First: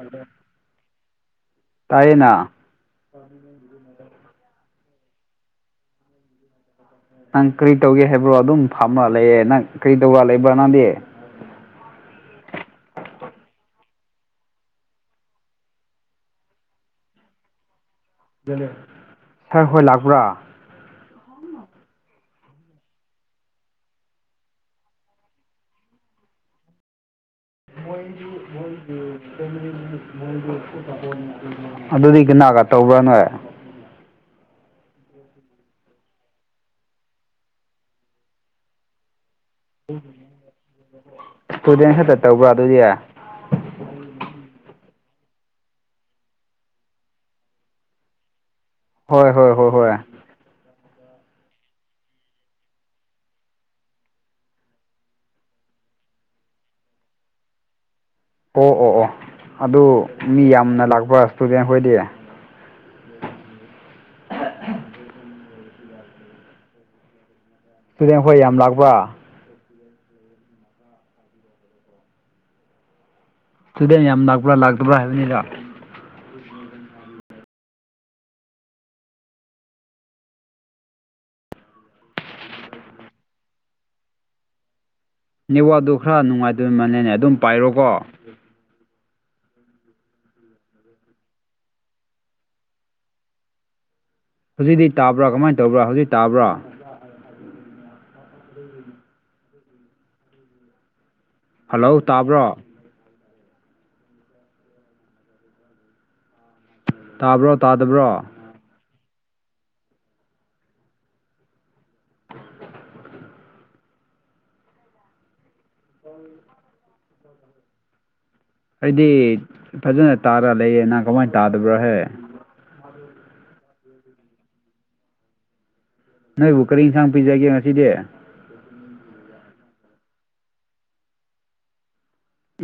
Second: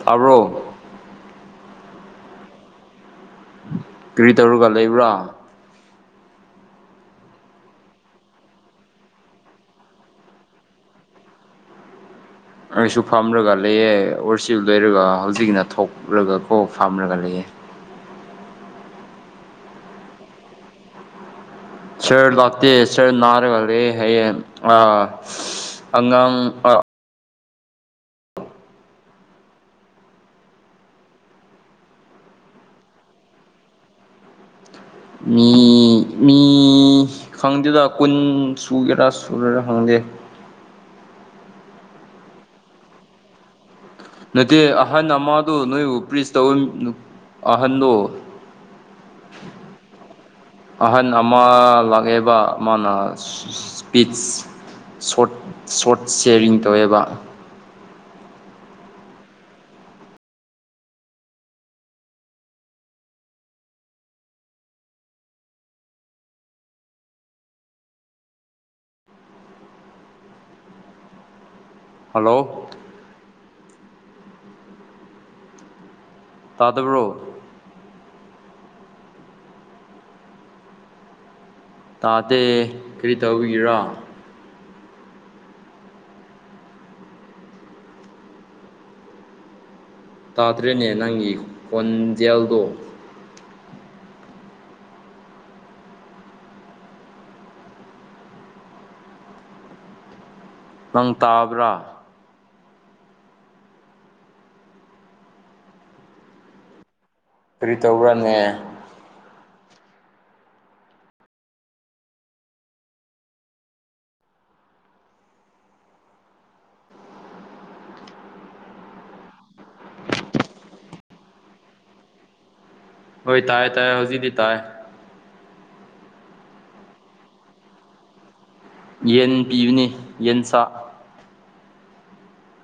ꯇꯥꯕ꯭ꯔꯣ ꯇꯥꯏꯌꯦꯅ [unintelligible] ꯀꯔꯤ ꯇꯧꯔꯒ ꯂꯩꯕ꯭ꯔꯥ ꯅꯪ ꯀꯔꯤ ꯇꯧꯒꯦ ꯍꯥꯏꯕ꯭ꯔꯣ ꯑꯗꯨꯝ ꯐꯝꯃ ꯂꯩꯌꯦ ꯅꯪ ꯀꯔꯤ ꯇꯧꯕ ꯂꯩꯕ꯭ꯔꯥ ꯅꯪꯗꯤ ꯑꯩꯁꯨ ꯐꯝꯔꯒ ꯂꯩꯑꯦ ꯑꯣꯔꯆꯜ ꯂꯩꯏꯔꯒ ꯍꯧꯖꯤꯛꯅ ꯊꯣꯛꯂꯒꯀꯣ ꯐꯝꯔꯒ ꯂꯩꯌꯦ ꯁꯥꯔ ꯍꯣꯏ ꯂꯥꯛꯄ꯭ꯔꯥ ꯁꯥꯔ ꯂꯥꯛꯇꯦ ꯁꯥꯔ ꯅꯥꯔꯒ ꯂꯩ ꯍꯥꯢꯌꯦ ꯑꯉꯥꯡ ꯃꯗ ꯃꯣꯏꯣꯏꯗ [inaudible] ꯑꯗꯨꯗꯤ ꯀꯅꯥꯒꯥ ꯇꯧꯕ꯭ꯔꯥ ꯅꯣꯏ ꯃꯤ ꯃꯤ ꯈꯪꯗꯦꯗ ꯀꯨꯟ ꯁꯨꯒꯦꯔ ꯁꯨꯔꯣꯢꯔ ꯏꯁꯇꯨꯗꯦꯟ ꯈꯛꯇ ꯇꯧꯕ꯭ꯔꯥ ꯑꯗꯨꯗꯤ ꯅꯠꯇꯦ ꯑꯍꯟ ꯑꯃꯗꯣ ꯅꯣꯏꯕꯨ ꯄ꯭ꯔꯤꯖ ꯇꯧ ꯑꯍꯟꯗꯣ ꯍꯣꯏ ꯍꯣꯏ ꯍꯣꯏ ꯍꯣꯏ ꯑꯍꯟ ꯑꯃ ꯂꯥꯛꯑꯦꯕ ꯃꯥꯅ ꯏꯁꯄꯤꯆ ꯁꯣꯔꯠ ꯁꯣꯔꯠ ꯁꯌꯥꯔꯤꯡ ꯇꯧꯋꯦꯕ ꯑꯣ ꯑꯣ ꯑꯣ ꯑꯗꯨ ꯃꯤ ꯌꯥꯝꯅ ꯂꯥꯛꯄꯔꯥ ꯏꯁꯇꯨꯗꯦꯟꯈꯣꯏꯗꯤ ꯁꯇꯨꯗꯦꯟ ꯈꯣꯏ ꯌꯥꯝ ꯂꯥꯛꯄ꯭ꯔꯥ ꯍꯜꯂꯣ ꯏꯁꯇꯨꯗꯦꯟ ꯌꯥꯝ ꯂꯥꯛꯄ꯭ꯔꯥ ꯂꯥꯛꯇꯕ꯭ꯔꯥ ꯍꯥꯏꯕꯅꯤꯗ ꯇꯥꯗꯔꯣ ꯇꯥꯗꯦ ꯀꯔꯤ ꯇꯧꯕꯤꯒꯥꯔ ꯅꯤꯋꯥꯛꯗꯨ ꯈꯔ ꯅꯨꯡꯉꯥꯏꯇꯕ ꯃꯜꯅꯦꯅꯦ ꯑꯗꯨꯝ ꯄꯥꯏꯔꯣꯀꯣ ꯇꯥꯗ꯭ꯔꯦꯅꯦ ꯅꯪꯒꯤ ꯈꯣꯟꯖꯦꯜꯗꯣ ꯍꯧꯖꯤꯛꯇꯤ ꯇꯥꯕ꯭ꯔꯥ ꯀꯃꯥꯏꯟ ꯇꯧꯕ꯭ꯔꯥ ꯍꯧꯖꯤꯛ ꯇꯥꯕ꯭ꯔꯥ ꯎꯝ ꯅꯪ ꯇꯥꯕ꯭ꯔꯥ ꯍꯜꯂꯣ ꯇꯥꯕ꯭ꯔꯣ ꯇꯥꯕ꯭ꯔꯣ ꯀꯔꯤ ꯇꯥꯗꯕ꯭ꯔꯣ ꯇꯧꯕ꯭ꯔꯥꯅꯦ ꯑꯩꯗꯤ ꯐꯖꯅ ꯇꯥꯔ ꯂꯩꯌꯦ ꯅꯪ ꯀꯃꯥꯏꯟ ꯇꯥꯗꯕ꯭ꯔꯥꯍꯦ ꯍꯣꯏ ꯇꯥꯏꯌꯦ ꯇꯥꯏꯌꯦ ꯍꯧꯖꯤꯛꯇꯤ ꯇꯥꯏꯌꯦ ꯅꯣꯏꯕꯨ ꯀꯔꯤ ꯏꯟꯁꯥꯡ ꯄꯤꯖꯒꯦ ꯉꯁꯤꯗꯤ ꯌꯦꯟ ꯄꯤꯕꯅꯤ ꯌꯦꯟ ꯆꯥ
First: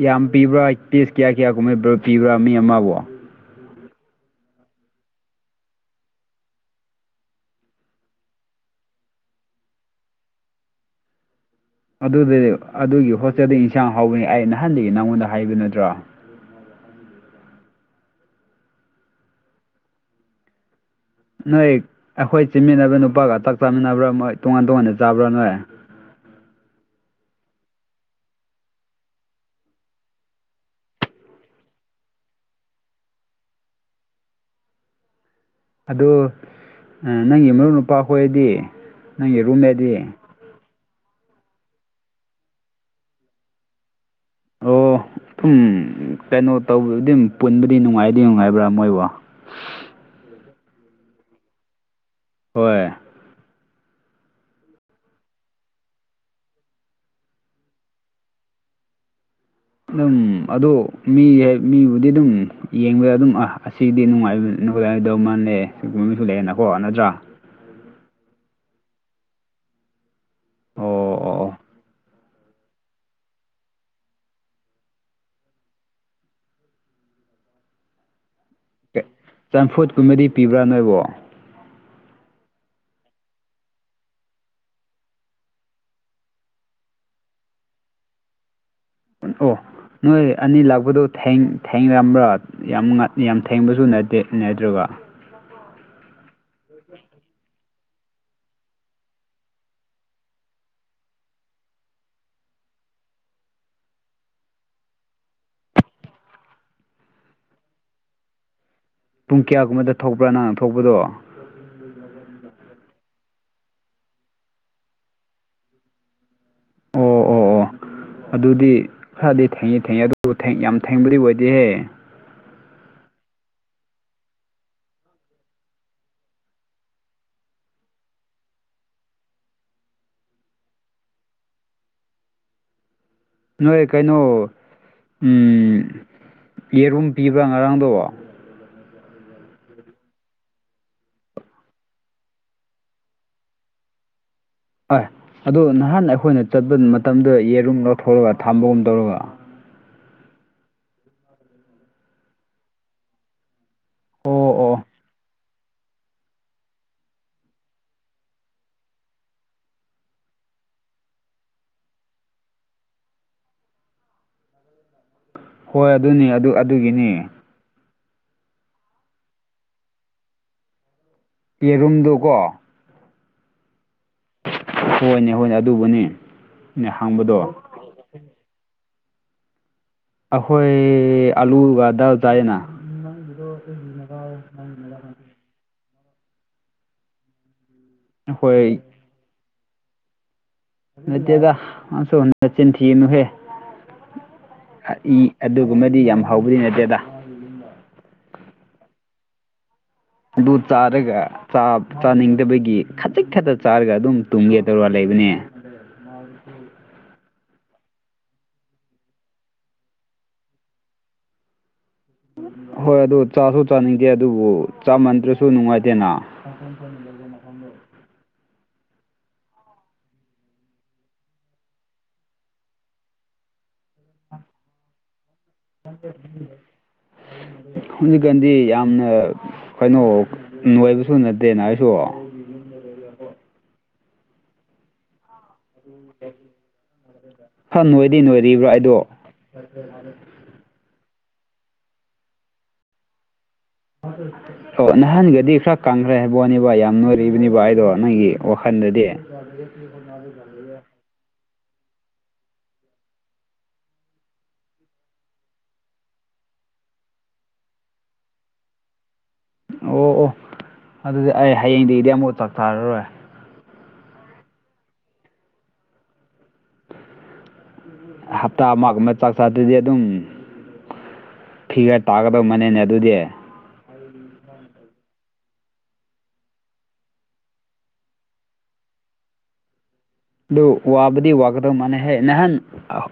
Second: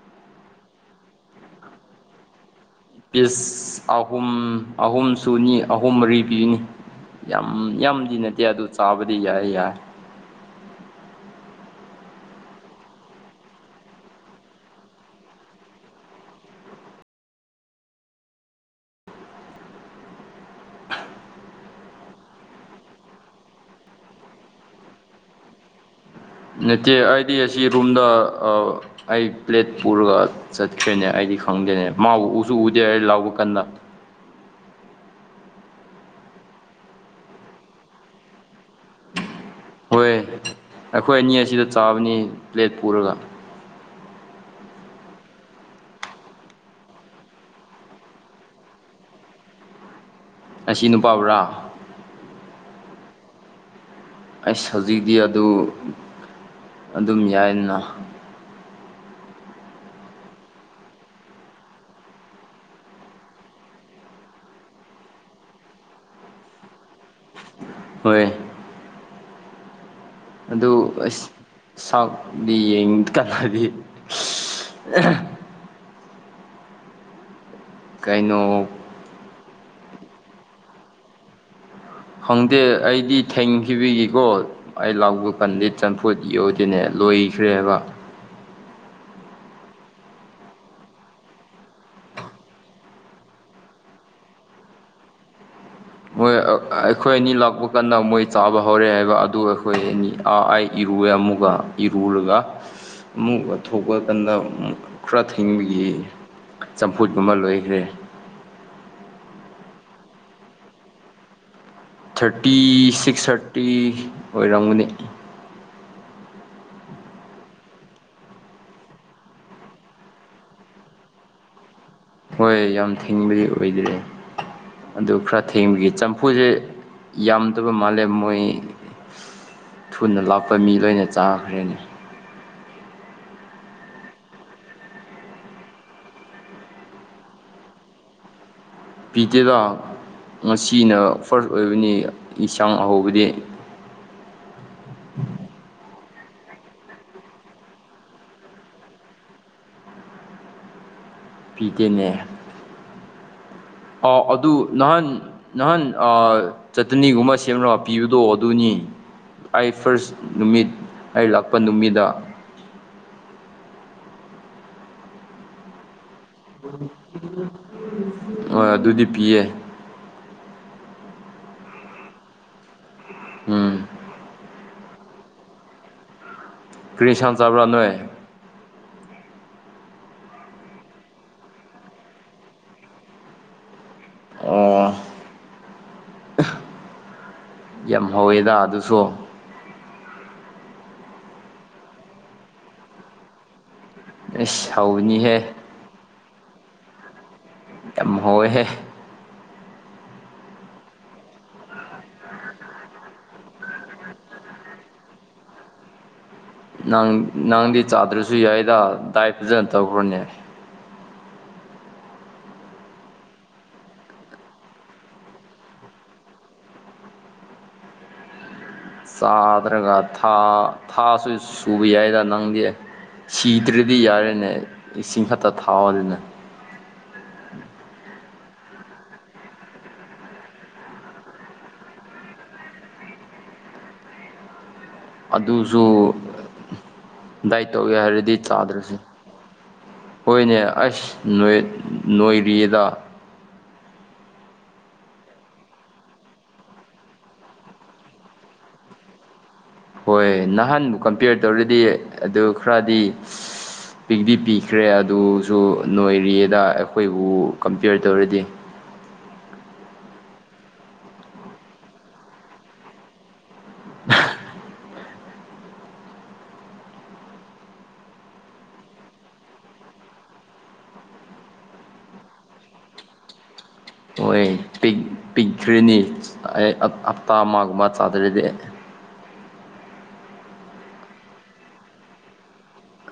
ꯌꯥꯝ ꯄꯤꯕ꯭ꯔꯥ ꯄꯤꯁ ꯀꯌꯥ ꯀꯌꯥ ꯀꯨꯝꯍꯩꯕꯔ ꯄꯤꯕ꯭ꯔꯥ ꯃꯤ ꯑꯃꯕꯨ ꯄꯤꯁ ꯑꯍꯨꯝ ꯑꯍꯨꯝ ꯁꯨꯅꯤ ꯑꯍꯨꯝ ꯃꯔꯤ ꯄꯤꯒꯅꯤ ꯌꯥꯝ ꯌꯥꯝꯗꯤ ꯅꯠꯇꯦ ꯑꯗꯨ ꯆꯥꯕꯗꯤ ꯌꯥꯏ ꯌꯥꯏ ꯑꯗꯨꯗꯤ ꯑꯗꯨꯒꯤ ꯍꯣꯁꯇꯦꯜꯗꯤ ꯏꯟꯁꯥꯡ ꯍꯧꯕꯅꯤ ꯑꯩ ꯅꯍꯥꯟꯗꯒꯤ ꯅꯪꯉꯣꯟꯗ ꯍꯥꯏꯕ ꯅꯠꯇ꯭ꯔꯣ ꯅꯣꯏ ꯑꯩꯈꯣꯏ ꯆꯤꯟꯃꯤꯟꯅꯕ ꯅꯨꯄꯥꯒ ꯆꯥꯛ ꯆꯥꯃꯤꯟꯅꯕ꯭ꯔꯥ ꯃꯣꯏ ꯇꯣꯉꯥꯟ ꯇꯣꯉꯥꯟꯅ ꯆꯥꯕ꯭ꯔꯥ ꯅꯣꯏ ꯅꯠꯇꯦ ꯑꯩꯗꯤ ꯑꯁꯤ ꯔꯨꯝꯗ ꯑ ꯑꯩ ꯄ꯭ꯂꯦꯠ ꯄꯨꯔꯒ ꯆꯠꯈ꯭ꯔꯦꯅꯦ ꯑꯩꯗꯤ ꯈꯪꯗꯦꯅꯦ ꯃꯥꯕꯨ ꯎꯁꯨ ꯎꯗꯦ ꯍꯥꯏ ꯂꯥꯎꯕ ꯀꯥꯟꯗ ꯑꯗꯨ ꯑ ꯅꯪꯒꯤ ꯃꯔꯨꯞ ꯅꯨꯨꯄꯥ ꯍꯣꯏꯗꯤ ꯅꯪꯒꯤ ꯔꯨꯝꯃꯦꯗꯤ ꯍꯣꯏ ꯑꯩꯈꯣꯏ ꯑꯅꯤ ꯑꯁꯤꯗ ꯆꯥꯕꯅꯤ ꯄ꯭ꯂꯦꯠ ꯄꯨꯔꯒ ꯑꯣ ꯊꯨꯝ ꯀꯩꯅꯣ ꯇꯧꯕꯗꯤꯝ ꯄꯨꯟꯕꯨꯗꯤ ꯅꯨꯡꯉꯥꯏꯗꯤ ꯅꯨꯡꯉꯥꯏꯕ꯭ꯔꯥ ꯃꯣꯏꯕꯨ ꯑꯁꯤ ꯅꯨꯄꯥꯕꯨꯔꯥ ꯍꯣꯏ ꯑꯩꯁ ꯍꯧꯖꯤꯛꯇꯤ ꯑꯗꯨ ꯑꯗꯨꯝ ꯌꯥꯏꯅ ꯅꯪ ꯑꯗꯨ ꯃꯤꯌꯦ ꯃꯤꯕꯨꯗꯤ ꯑꯗꯨꯝ [unintelligible] ꯍꯣꯏꯌꯦ ꯑꯗꯨ ꯑꯣ ꯑꯩꯁ ꯑꯣ ꯁꯥꯎꯠꯗꯤ ꯌꯦꯡ ꯀꯥꯟꯗꯗꯤ ꯀꯩꯅꯣ ꯀꯦ ꯆꯝꯐꯨꯠꯀꯨꯝꯕꯗꯤ ꯄꯤꯕ꯭ꯔꯥ ꯅꯣꯏꯕꯣ ꯈꯪꯗꯦ ꯑꯩꯗꯤ ꯊꯦꯡꯈꯤꯕꯤꯒꯤꯀꯣ ꯑꯩ ꯂꯥꯎꯕ ꯀꯥꯟꯗꯤ ꯆꯝꯐꯨꯠ ꯌꯣꯗꯤꯅꯦ ꯂꯣꯏꯈ꯭ꯔꯦꯕ ꯑꯣ ꯅꯣꯏ ꯑꯅꯤ ꯂꯥꯛꯄꯗꯣ ꯊꯦꯡ ꯊꯦꯡꯔꯝꯕ꯭ꯔꯥ ꯌꯥꯝ ꯉꯠ ꯌꯥꯝ ꯊꯦꯡꯕꯖꯨ ꯅꯠꯇꯦ ꯅꯠꯇ꯭ꯔꯕ ꯃꯣꯏ ꯑꯩꯈꯣꯏ ꯑꯅꯤ ꯂꯥꯛꯄ ꯀꯟꯅ ꯃꯣꯏ ꯆꯥꯕ ꯍꯧꯔꯦ ꯍꯥꯏꯕ ꯑꯗꯨ ꯑꯩꯈꯣꯏ ꯑꯅꯤ ꯑꯥ ꯑꯩ ꯏꯔꯨꯑꯦ ꯑꯃꯨꯒ ꯏꯔꯨꯔꯒ ꯑꯃꯨꯛ ꯊꯣꯛꯄ ꯀꯥꯟꯗ‌ ꯈꯔ ꯊꯦꯡꯕꯒꯤ ꯆꯝꯐꯨꯠꯀꯨꯝꯕ ꯂꯣꯏꯒ꯭ꯔꯦ ꯄꯨꯡ ꯀꯌꯥꯒꯨꯝꯕꯗ ꯊꯣꯛꯄ꯭ꯔꯥ ꯅꯪꯅ ꯊꯣꯛꯄꯗꯣ ꯊꯥꯔꯇꯤ ꯁꯤꯛꯁ ꯊꯥꯔꯇꯤ ꯑꯣꯏꯔꯝꯒꯅꯤ ꯑꯣ ꯑꯣ ꯑꯣ ꯑꯗꯨꯗꯤ ꯈꯔꯗꯤ ꯊꯦꯡꯉꯤ ꯊꯦꯡꯉꯦ ꯑꯗꯨꯕꯨ ꯊꯦꯡ ꯌꯥꯝ ꯊꯦꯡꯕꯗꯤ ꯑꯣꯏꯗꯦꯍꯦ ꯍꯣꯏ ꯌꯥꯝ ꯊꯦꯡꯕꯗꯤ ꯑꯣꯏꯗ꯭ꯔꯦ ꯑꯗꯨ ꯈꯔ ꯊꯦꯡꯕꯒꯤ ꯆꯝꯐꯨꯖꯦ ꯌꯥꯝꯗꯕ ꯃꯥꯜꯂꯦ ꯃꯣꯏ ꯊꯨꯅ ꯂꯥꯛꯄ ꯃꯤ ꯂꯣꯏꯅ ꯆꯥꯈ꯭ꯔꯦꯅꯤ ꯅꯣꯏ ꯀꯩꯅꯣ ꯎꯝ ꯌꯦꯔꯨꯝ ꯄꯤꯕ꯭ꯔꯥ ꯉꯔꯥꯡꯗꯣ ꯄꯤꯗꯦꯗ ꯉꯁꯤꯅ ꯐꯥꯔꯁ ꯑꯣꯏꯕꯅꯤ ꯏꯁꯥꯡ ꯑꯍꯥꯎꯕꯗꯤ ꯍꯣꯏ ꯑꯗꯨ ꯅꯍꯥꯟ ꯑꯩꯈꯣꯏꯅ ꯆꯠꯄ ꯃꯇꯝꯗ ꯌꯦꯔꯨꯝ ꯂꯧꯊꯣꯛꯑꯒ ꯊꯥꯝꯕꯒꯨꯝ ꯇꯧꯔꯒ ꯄꯤꯗꯦꯅꯦ ꯑꯥꯎ ꯑꯣ ꯑꯗꯨ ꯑꯣ ꯅꯍꯥꯟ ꯅꯍꯥꯟ ꯑ ꯆꯇꯅꯤꯒꯨꯝꯕ ꯁꯦꯝꯔꯥꯒ ꯄꯤꯕꯗꯣ ꯑꯗꯨꯅꯤ ꯑꯩ ꯐꯥꯔꯁ ꯅꯨꯃꯤꯠ ꯑꯩ ꯂꯥꯛꯄ ꯅꯨꯃꯤꯗ ꯍꯣꯏ ꯑꯗꯨꯅꯤ ꯑꯗꯨ ꯑꯗꯨꯒꯤꯅꯤ ꯍꯣꯏ ꯑꯗꯨꯗꯤ ꯄꯤꯌꯦ ꯌꯦꯔꯨꯝꯗꯨꯀꯣ ꯎꯝ ꯍꯣꯏꯅꯦ ꯍꯣꯏꯅꯦ ꯑꯗꯨꯕꯨꯅꯤ ꯅ ꯀ꯭ꯔꯤꯁꯥꯟ ꯍꯪꯕꯗꯣ ꯆꯥꯕ꯭ꯔꯥ ꯅꯣꯏꯦ ꯑꯩꯈꯣꯏ ꯑꯂꯨꯒꯗ ꯆꯥꯏꯌꯦꯅ [unintelligible] ꯑꯣ ꯌꯥꯝ ꯍꯧꯋꯦꯗ ꯑꯩꯈꯣꯏ ꯑꯗꯨꯁꯨ ꯅꯠꯇꯦꯗ ꯑꯁꯨ ꯃꯆꯤꯟ ꯊꯤꯅꯨꯍꯦ ꯑꯩꯁ ꯏ ꯍꯥꯎꯕꯅꯤꯍꯦ ꯑꯗꯨ ꯨꯝꯕꯗꯤ ꯌꯥꯝ ꯍꯥꯎꯕꯗꯤ ꯅꯠꯇꯦꯗ ꯌꯥꯝ ꯍꯣꯏꯍꯦ ꯑꯗꯨ ꯇꯥꯔꯒ ꯆꯥꯅꯤꯡꯗꯕꯒꯤ ꯈꯖꯤꯛ ꯈꯛꯇ ꯆꯥꯔꯒ ꯑꯗꯨꯝ ꯇꯨꯝꯒꯦ ꯇꯧꯔ ꯂꯩꯕꯅꯦ [unintelligible] ꯅꯪ ꯅꯪꯗꯤ ꯆꯥꯗ꯭ꯔꯁꯨ ꯌꯥꯏꯗ ꯗꯥꯏ ꯐꯖꯅ ꯇꯧꯈ꯭ꯔꯣꯅꯤ ꯍꯣꯏ ꯑꯗꯨ ꯆꯥꯁꯨ ꯆꯥꯅꯤꯡꯗꯦ ꯑꯗꯨꯕꯨ ꯆꯥꯃꯟꯗ꯭ꯔꯁꯨ ꯅꯨꯡꯉꯥꯏꯇꯦꯅ [unintelligible] ꯆꯥꯗ꯭ꯔꯒꯥ ꯊꯥꯁꯨ ꯁꯨꯕ ꯌꯥꯏꯗ ꯅꯪꯗꯤ ꯁꯤꯗ꯭ꯔꯗꯤ ꯌꯥꯔꯦꯅꯦ ꯏꯁꯤꯡ ꯈꯛꯇ ꯊꯥꯎꯗꯅꯦ ꯎꯝ ꯍꯧꯖꯤꯛꯀꯥꯟꯗꯤ ꯌꯥꯝꯅ ꯀꯩꯅꯣ ꯣꯏꯥꯏꯕꯁꯨ ꯅꯠꯇꯦꯅ ꯑꯩꯁꯨ ꯑꯗꯨꯁꯨ ꯗꯥꯏꯠ ꯇꯧꯒꯦ ꯍꯥꯏꯔꯗꯤ ꯆꯥꯗ꯭ꯔꯁꯦ ꯐꯔ ꯐꯦ ꯍꯣꯏꯅꯦ ꯑꯁ ꯅ ꯅꯣꯏꯔꯤꯗ [unintelligible] ꯑꯣ ꯅꯍꯥꯟꯒꯗꯤ ꯈꯔ ꯀꯪꯈ꯭ꯔꯦ ꯍꯥꯏꯕꯅꯦꯕ ꯌꯥꯝ ꯅꯣꯏꯔꯤꯕꯅꯤꯕ ꯑꯩꯗꯣ ꯅꯪꯒꯤ ꯋꯥꯈꯜꯗꯗꯤ [unintelligible] ꯍꯣꯏ ꯅꯍꯥꯟꯕꯨ ꯀꯝꯄꯤꯌꯔ ꯇꯧꯔꯗꯤ ꯑꯗꯨ ꯈꯔꯗꯤ ꯄꯤꯛꯗꯤ ꯄꯤꯈ꯭ꯔꯦ ꯑꯗꯨꯁꯨ ꯅꯣꯏꯔꯤꯗ ꯑꯩꯈꯣꯏꯕꯨ ꯀꯝꯄꯤꯌꯔ ꯇꯧꯔꯗꯤ ꯑꯣ ꯑꯣ ꯑꯗꯨꯗꯤ ꯑꯩ ꯍꯌꯦꯡꯗꯒꯤꯗꯤ ꯑꯃꯨꯛ ꯆꯥꯛꯊꯔꯔꯣꯏ ꯍꯞꯇꯥ ꯑꯃ ꯑꯃ ꯆꯥꯛ ꯆꯥꯗꯨꯗꯤ ꯑꯗꯨꯝ ꯐꯤꯒ ꯇꯥꯒꯗꯕ ꯃꯅꯦꯅꯦ ꯑꯗꯨꯗꯤ ꯍꯣꯏ ꯄꯤꯛꯈ꯭ꯔꯤꯅꯤ ꯑꯩ ꯍꯞꯇꯥ ꯑꯃꯒꯨꯝꯕ ꯆꯥꯗꯔꯗꯤ ꯑꯗꯨ ꯋꯥꯕꯨꯗꯤ ꯋꯥꯒꯗꯧ ꯃꯥꯟꯅꯩꯍꯦ ꯅꯍꯥꯟ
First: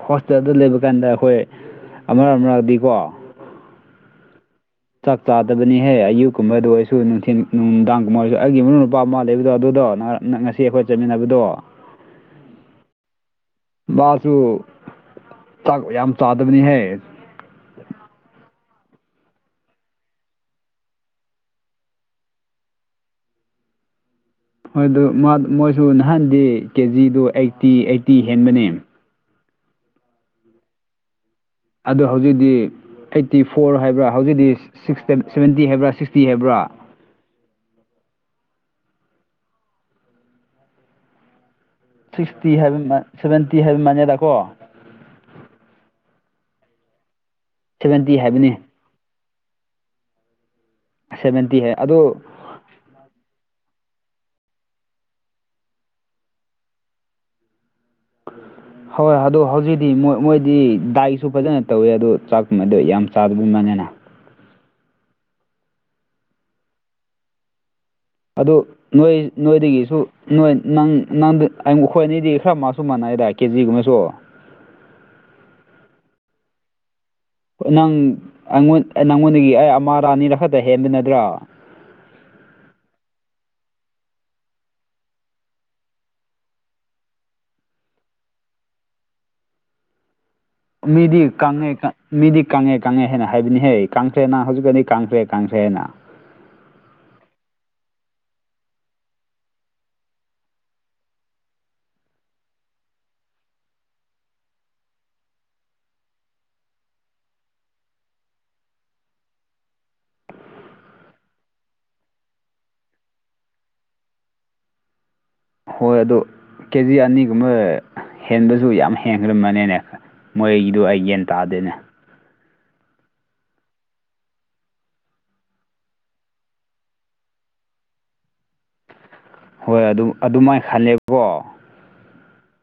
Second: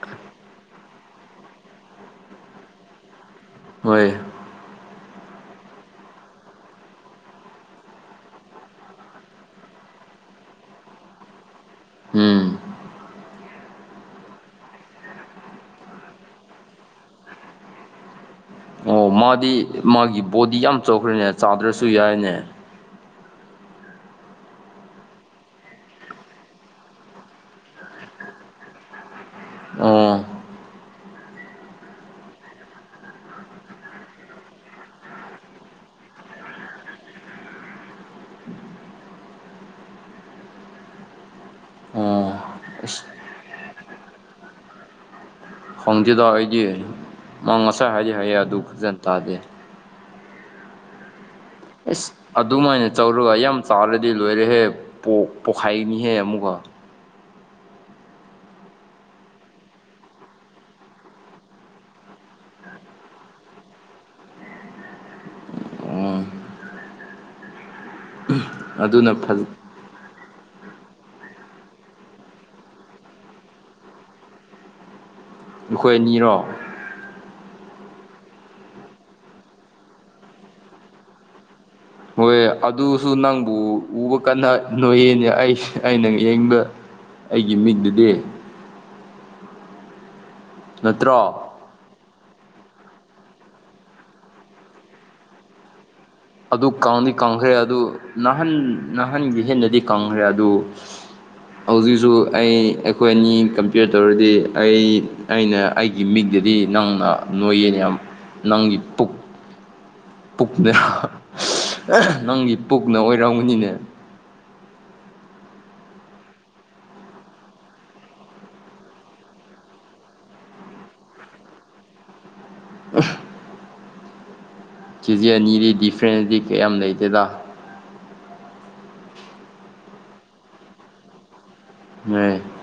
ꯍꯣꯁꯄꯤꯇꯥꯜꯗ ꯂꯩꯕ ꯀꯥꯟꯗ ꯑꯩꯈꯣꯏ ꯑꯃꯔ ꯑꯃꯔꯗꯤꯀꯣ ꯍꯣꯏ ꯆꯥꯛ ꯆꯥꯗꯕꯅꯤꯍꯦ ꯑꯌꯨꯛꯀꯨꯝꯕꯗ ꯑꯣꯏꯔꯁꯨ ꯅꯨꯡꯊꯤꯟ ꯅꯨꯡꯗꯥꯡꯒꯨꯝꯕ ꯑꯣꯏꯔꯁꯨ ꯑꯩꯒꯤ ꯏꯎ ꯅꯨꯄꯥ ꯑꯃ ꯂꯩꯕꯗꯣ ꯑꯗꯨꯗꯣ ꯅꯍ ꯉꯁꯤ ꯑꯩꯈꯣꯏ ꯆꯠꯃꯤꯟꯅꯕꯗꯣ ꯎꯝ ꯃꯥꯁꯨꯥꯛ ꯌꯥꯝ ꯆꯥꯗꯕꯅꯤꯍ ꯑꯣ ꯃꯥꯗꯤ ꯃꯥꯒꯤ ꯕꯣꯗꯤ ꯌꯥꯝ ꯆꯥꯎꯧꯈ꯭ꯔꯦꯅꯦ ꯆꯥꯗ꯭ꯔꯁꯨ ꯌꯥꯏꯅꯦ ꯍꯣꯏ ꯑꯗꯨ ꯃꯣꯏꯁꯨ ꯅꯍꯥꯟꯗꯤ ꯀꯦꯖꯤꯗ ꯑꯩꯠꯇꯤ ꯑꯩꯠꯇꯤ ꯍꯦꯟꯕꯅꯦ ꯑꯣ ꯑꯗꯨ ꯍꯧꯖꯤꯛꯇꯤ ꯑꯩꯠꯇꯤ ꯐꯣꯔ ꯍꯥꯏꯕ꯭ꯔꯥ ꯍꯧꯖꯤꯛꯇꯤꯛꯁꯇ ꯁꯕꯦꯟꯇꯤ ꯍꯥꯏꯕ꯭ꯔꯥ ꯁꯤꯛꯁꯇꯤ ꯍꯥꯏꯕ꯭ꯔꯥ ꯑꯣ ꯁꯤꯛꯁꯇꯤ ꯍꯥꯏꯕ ꯑꯁ ꯁꯚꯦꯟꯇꯤ ꯍꯥꯏꯕ ꯃꯥꯥꯟꯅꯦꯦꯗ ꯀꯣ ꯈꯪꯗꯦꯗꯣ ꯑꯩꯗꯤ ꯃꯥ ꯉꯁꯥꯏ ꯍꯥꯏꯗꯤ ꯁꯚꯦꯟꯇꯤ ꯍꯥꯏꯌꯦ ꯍꯥꯏꯕꯅꯤ ꯑꯗꯨ ꯐꯖꯅ ꯇꯥꯗꯦ ꯁꯕꯦꯟꯇꯤ ꯑꯦꯁ ꯑꯗꯨꯃꯥꯏꯅ ꯆꯧꯔꯒ ꯌꯥꯝ ꯆꯥꯎꯥꯔꯗꯤ ꯂꯣꯏꯔꯦꯍꯦ ꯄꯣꯛꯈꯥꯏꯅꯤꯍꯦ ꯑꯃꯨꯛꯀ ꯍꯣꯏ ꯑꯗꯣ ꯍꯧꯖꯤꯛꯇꯤ ꯃꯣꯏ ꯃꯣꯏꯗꯤ ꯗꯥꯏꯁꯨ ꯐꯖꯅ ꯇꯧꯋꯦ ꯑꯗꯣ ꯆꯥꯛꯨꯝ ꯑꯗꯣ ꯌꯥꯝ ꯆꯥꯗꯕ ꯃꯅꯅ ꯑꯗꯨ ꯑꯗꯨꯅ ꯅꯣꯏ ꯐꯖ ꯅꯣꯏꯗꯒꯤꯁꯨ ꯅꯣꯏ ꯅꯪ ꯅꯪꯗꯤ ꯑꯩ ꯃꯈꯈꯣꯏ ꯑꯅꯤꯗꯤ ꯈꯔ ꯃꯥꯁꯨ ꯃꯥꯟꯅꯩꯗ ꯀꯦꯖꯤꯒꯨꯝꯕꯁꯨ ꯑꯩꯈꯣꯏ ꯑꯅꯤꯔꯣ ꯅꯪꯉꯣꯟ ꯅꯪꯉꯣꯟꯗꯒꯤ ꯑꯩ ꯑꯃꯔꯥꯅꯤꯔ ꯈꯛꯇ ꯍꯦꯟꯕ ꯅꯠꯇ꯭ꯔꯣ ꯍꯣꯏ ꯑꯗꯨꯁꯨ ꯅꯪꯕꯨ ꯎꯕ ꯀꯟꯅ ꯅꯣꯏꯌꯦꯅꯦ ꯑꯩꯁꯦ ꯑꯩꯅ ꯌꯦꯡꯕ ꯑꯩꯒꯤ ꯃꯤꯡꯗꯨꯗꯤ ꯅꯠꯇ꯭ꯔꯣ ꯃꯤꯗꯤ ꯀꯪꯉꯥꯏ ꯀ ꯃꯤꯗꯤ ꯀꯪꯉꯦ ꯀꯪꯉꯦ ꯍꯥꯏꯅ ꯍꯥꯏꯕꯅꯤꯍꯦ ꯀꯥꯡꯈ꯭ꯔꯦꯅ ꯍꯧꯖꯤꯛꯀꯗꯤ ꯀꯪꯈ꯭ꯔꯦ ꯀ ꯀꯥꯡꯈ꯭ꯔꯦ ꯍꯥꯏꯅ ꯑꯗꯨ ꯀꯗꯤ ꯀꯪꯈ꯭ꯔꯦ ꯑꯗꯨ ꯅꯍꯟ ꯅꯍꯥꯟꯒꯤ ꯍꯦꯟꯅꯗꯤ ꯀꯪꯈ꯭ꯔꯦ ꯑꯗꯨ [unintelligible] ꯍꯧꯖꯤꯛꯁꯨ ꯑꯩ ꯑꯩꯈꯣꯏ ꯑꯅꯤ ꯀꯝꯄꯤꯌꯔ ꯇꯧꯔꯗꯤ ꯑꯩ ꯑꯩꯅ ꯑꯩꯒꯤ ꯃꯤꯗꯗꯤ ꯅꯪꯅ ꯅꯣꯏꯌꯦꯅ ꯌꯥꯝ ꯅꯪꯒꯤ ꯄꯨꯛ ꯄꯨꯛꯅꯦ ꯅꯪꯗꯤ ꯄꯨꯛꯅ ꯑꯣꯏꯔꯝꯒꯅꯤꯅꯦ ꯍꯣꯏ ꯑꯗꯨ ꯀꯦꯖꯤ ꯑꯅꯤꯒꯨꯝꯕ ꯍꯦꯟꯕꯁꯨ ꯌꯥꯝ ꯍꯦꯟꯈ꯭ꯔꯃꯅꯤꯅꯦ ꯃꯣꯏꯒꯤꯗꯨꯣ ꯑꯩ ꯌꯦꯟ ꯇꯥꯗꯣꯏꯅꯦ ꯀꯦ ꯖꯤ ꯑꯅꯤꯗꯤ ꯗꯤꯐ꯭ꯔꯦꯟꯁꯇꯗꯤ ꯀꯌꯥꯝ ꯂꯩꯇꯦꯗ ꯍꯣꯏ ꯑꯗꯨꯝ ꯑꯗꯨꯃꯥꯏꯅ ꯈꯜꯂꯦꯕꯀꯣ ꯍ [unintelligible]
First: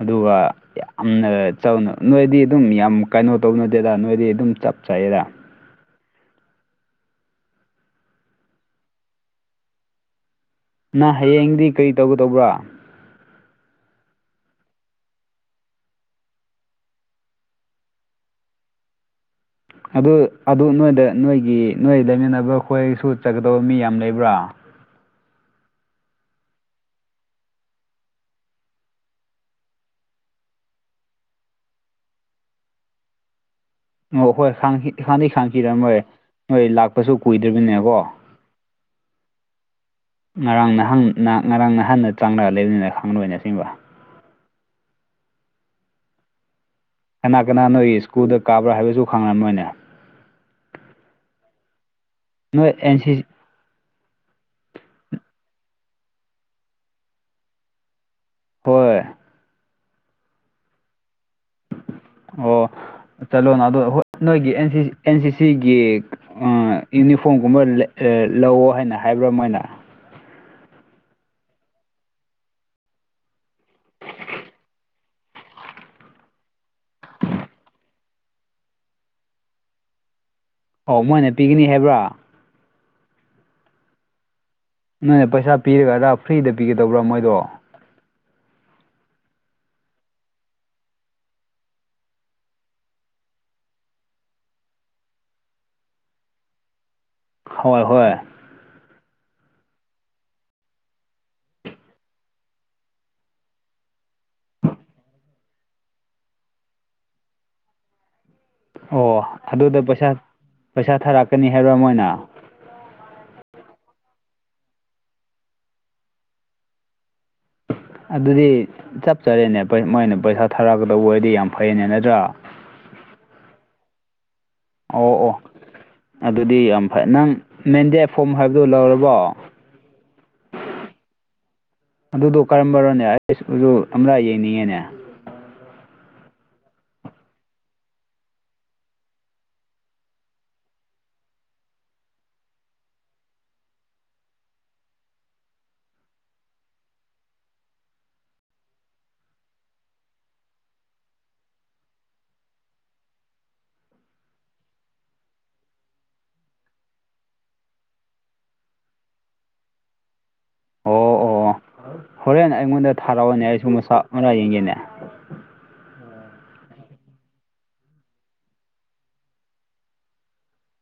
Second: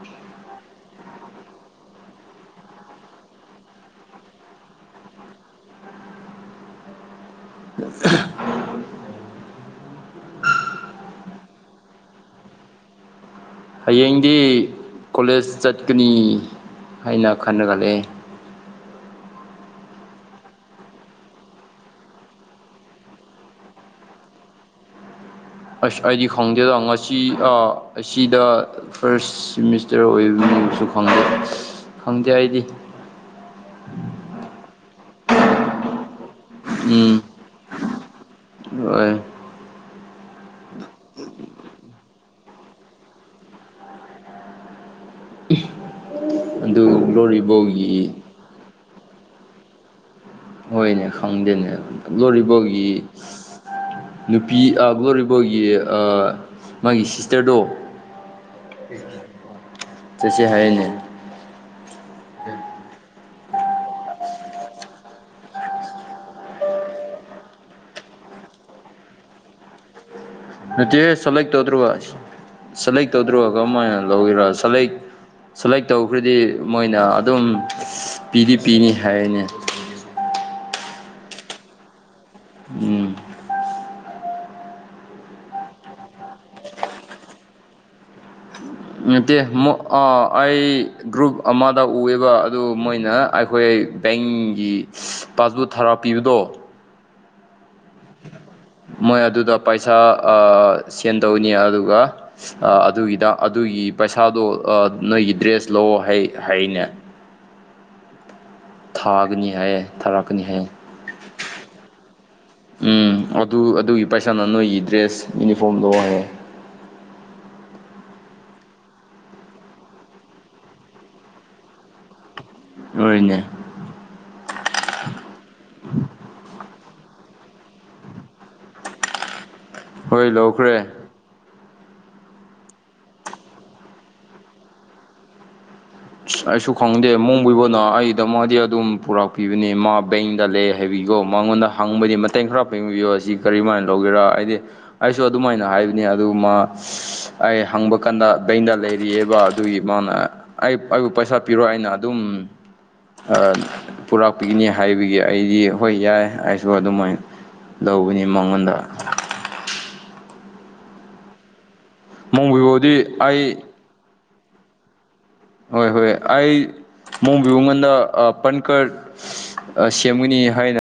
ꯑꯗꯨꯒ ꯌꯥꯝꯅ ꯆꯥꯎ ꯅꯣꯏꯗꯤ ꯑꯗꯨꯝ ꯌꯥꯝ ꯀꯩꯅꯣ ꯇꯧꯅꯗꯦꯗ ꯅꯣꯏꯗꯤ ꯑꯗꯨꯝ ꯆꯞ ꯆꯥꯏꯑꯗ [unintelligible] ꯅ ꯍꯌꯦꯡꯗꯤ ꯀꯔꯤ ꯇꯧꯒꯗꯧꯕ꯭ꯔꯥ ꯍꯌꯦꯡꯗꯤ ꯀꯣꯂꯦꯖ ꯆꯠꯀꯅꯤ ꯍꯥꯏꯅ ꯈꯟꯅꯒꯠꯂꯛꯦ ꯑꯗꯨ ꯑꯗꯨ ꯅꯣꯏꯗ ꯅꯣꯏꯒꯤ ꯅꯣꯏ ꯂꯩꯃꯤꯟꯅꯕ ꯈꯈꯣꯏꯁꯨ ꯆꯠꯀꯗꯕ ꯃꯤ ꯌꯥꯝ ꯂꯩꯕ꯭ꯔꯥ ꯑꯁ ꯑꯩꯗꯤ ꯈꯪꯗꯦꯗ ꯉꯁꯤ ꯑꯁꯤꯗ ꯐꯥꯔꯁ ꯁꯤꯃꯤꯁꯇꯔ ꯑꯣꯏꯕ ꯃꯤꯁꯨ ꯈꯪꯗꯦ ꯈꯪꯗꯦ ꯑꯩꯗꯤ ꯑꯣ ꯍꯣꯏ ꯍꯥꯡꯗꯤꯩ ꯈꯥꯡꯈꯤꯔꯃꯣꯏ ꯃꯣꯏ ꯎꯝ ꯂꯥꯛꯄꯁꯨ ꯀꯨꯏꯗ꯭ꯔꯤꯕꯅꯦꯀꯣ ꯍꯣꯏ ꯉꯔꯥꯡ ꯅꯍꯥꯟ ꯉꯔꯥꯡ ꯅꯍꯥꯟꯗ ꯆꯪꯂꯛꯑ ꯂꯩꯕꯅꯤꯅ ꯈꯪꯂꯗꯣꯏꯅ ꯁꯤꯒꯤꯡꯕ ꯑꯗꯨ ꯑꯗꯨ ꯀꯅꯥ ꯀꯅꯥ ꯅꯣꯏꯒꯤ ꯁ꯭ꯀꯨꯜꯗ ꯀꯥꯕ꯭ꯔꯥ ꯍꯥꯏꯕꯁꯨ ꯈꯪꯉꯝ ꯅꯣꯏꯅꯦ ꯀꯩꯅ ꯈꯪꯗꯦꯅꯦ ꯅꯣꯏ ꯂꯣꯔꯤꯕꯥꯎꯒꯤ ꯑꯦꯟ ꯁꯤ ꯅꯨꯄꯤ ꯒ꯭ꯂꯣꯔꯤꯕꯣꯏꯒꯤ ꯃꯥꯒꯤ ꯁꯤꯁꯇꯔꯗꯣ ꯍꯣꯏ ꯆꯁ ꯍꯥꯏꯌꯦꯅꯦ ꯑꯣ ꯆꯠꯂꯣꯅ ꯑꯗꯣ ꯍꯣꯏ ꯅꯣꯏꯒꯤ ꯑꯦ ꯑꯦꯟ ꯁꯤꯁꯤꯒꯤ ꯌꯨꯅꯤꯐꯣꯔꯝꯒꯨꯝꯕ ꯂꯧꯑꯣ ꯍꯥꯏꯅ ꯍꯥꯏꯕ꯭ꯔꯥ ꯃꯣꯏꯅ ꯅꯇꯦꯦ ꯁꯂꯦꯛ ꯇꯧꯗ꯭ꯔꯣꯕ ꯁꯦꯂꯦꯛ ꯇꯧꯗ꯭ꯔꯣꯕ ꯀꯔꯝꯍꯥꯏꯅ ꯂꯧꯒꯔ ꯁꯂꯦꯛ ꯁꯣꯂꯦꯛ ꯇꯧꯈ꯭ꯔꯗꯤ ꯃꯣꯏꯅ ꯑꯗꯨꯝ ꯄꯤꯗꯤ ꯄꯤꯅꯤ ꯍꯥꯏꯔꯤꯅꯤ ꯑꯣ ꯃꯣꯏꯅ ꯄꯤꯒꯅꯤ ꯍꯥꯏꯕ꯭ꯔꯥ ꯎꯝ ꯅꯪꯅꯦ ꯄꯩꯁꯥ ꯄꯤꯔꯒ ꯑꯗꯥ ꯐ꯭ꯔꯤꯗ ꯄꯤꯒꯗꯕ꯭ꯔꯥ ꯃꯣꯏꯗꯣ ꯅꯠꯇꯦ ꯑꯩ ꯒ꯭ꯔꯨꯞ ꯑꯃꯗ ꯎꯑꯦꯕ ꯑꯗꯨ ꯃꯣꯏꯅ ꯑꯩꯈꯣꯏ ꯕꯦꯡꯒꯤ ꯄꯥꯁꯕꯨꯛ ꯊꯔ ꯄꯤꯕꯗꯣ ꯍꯣꯏ ꯍꯣꯏ ꯃꯣꯏ ꯑꯗꯨꯗ ꯄꯩꯁꯥ ꯁꯦꯟ ꯇꯧꯅꯤ ꯑꯗꯨꯒ ꯑꯗꯨꯒꯤꯗ ꯑꯗꯨꯒꯤ ꯄꯩꯁꯥꯗꯣ ꯅꯣꯏꯒꯤ ꯗ꯭ꯔꯦꯁ ꯂꯑꯣ ꯍꯥꯏꯅꯦ ꯑꯣ ꯊꯥꯒꯅꯤ ꯍꯥꯏꯌꯦ ꯑꯗꯨꯗ ꯄꯩꯁꯥ ꯊꯥꯔꯛꯀꯅꯤ ꯍꯥꯏꯌꯦ ꯄꯩꯁꯥ ꯊꯥꯔꯛꯀꯅꯤ ꯍꯥꯏꯕꯔ ꯑꯃ ꯃꯣꯏꯅ ꯎꯝ ꯑꯗꯨ ꯑꯗꯨꯒꯤ ꯄꯩꯁꯥꯅ ꯅꯣꯏꯒꯤ ꯗ꯭ꯔꯦꯁ ꯌꯨꯅꯤꯐꯣꯔꯝꯗꯣ ꯍꯡꯉꯦ ꯑꯗꯨꯗꯤ ꯆꯞ ꯆꯔꯦꯅꯦ ꯃꯣꯏꯅ ꯄꯩꯁꯥ ꯊꯥꯔꯛꯀꯗꯧꯕ ꯑꯣꯏꯗꯤ ꯌꯥꯝ ꯐꯩꯅꯦ ꯅꯠꯇ꯭ꯔꯥ ꯍꯅꯦ ꯑꯣ ꯑꯣ ꯑꯗꯨꯗꯤ ꯌꯥꯝ ꯐꯩ ꯅꯪ ꯃꯦꯟꯗꯦ ꯐꯣꯝ ꯍꯥꯏꯕꯗꯨꯣ ꯂꯧꯔꯕꯣ ꯍꯣꯏ ꯂꯧꯈ꯭ꯔꯦ ꯑꯗꯨꯗꯣ ꯀꯔꯝꯕꯅꯣꯅꯦ ꯑꯩꯁ ꯎ ꯑꯃꯂ ꯌꯦꯡꯅꯤꯡꯉꯦꯅꯦ ꯑꯩꯁꯨ ꯈꯪꯗꯦ ꯃꯣꯡꯕꯨꯕꯅ ꯑꯩꯗ ꯃꯥꯗꯤ ꯑꯗꯨꯝ ꯄꯨꯔꯛꯄꯤꯕꯅꯦ ꯃꯥ ꯕꯦꯡꯗ ꯂꯩꯦ ꯍꯥꯏꯕꯤꯌꯣ ꯃꯉꯣꯟꯗ ꯍꯪꯕꯗꯤ ꯃꯇꯦꯡ ꯈꯔ ꯄꯥꯡꯕꯤꯌꯣ ꯑꯁꯤ ꯀꯔꯤꯝꯥꯏꯅ ꯂꯧꯒꯦꯔꯥ ꯍꯥꯏꯗꯤ ꯑꯩꯁꯨ ꯑꯗꯨꯃꯥꯏꯅ ꯍꯥꯏꯕꯅꯤ ꯑꯗꯨ ꯃꯥ ꯑꯩ ꯍꯪꯕ ꯀꯥꯟꯗ ꯗꯗ ꯂꯩꯔꯤꯑꯕ ꯑꯗꯨꯒꯤ ꯃꯥꯅ ꯑꯩ ꯑꯩꯕꯨ ꯄꯩꯁꯥ ꯄꯤꯔꯣ ꯑꯩꯅ ꯑꯗꯨꯝ ꯄꯨꯔꯛꯄꯤꯒꯅꯤ ꯍꯥꯏꯕꯒꯤ ꯑꯩꯗꯤ ꯍꯣꯏ ꯌꯥꯏ ꯑꯩꯁꯨ ꯑꯗꯨꯃꯥꯏꯅ ꯂꯧꯕꯅꯤ ꯃꯉꯣꯟꯗ ꯑꯣ ꯑꯣ ꯍꯣꯔꯦꯟ ꯑꯩꯉꯣꯟꯗ ꯊꯥꯔꯛꯑꯣꯅꯦ ꯑꯩ ꯁꯤꯒꯨꯝꯕ ꯆꯥꯛ ꯃꯥ ꯌꯦꯡꯒꯦꯅꯦ ꯍꯣꯏ ꯍꯣꯏ ꯑꯩ ꯃꯣꯕꯤ ꯃꯉꯣꯟꯗ ꯄꯟꯀꯔ ꯁꯦꯝꯃꯨꯅꯤ ꯍꯥꯏꯅ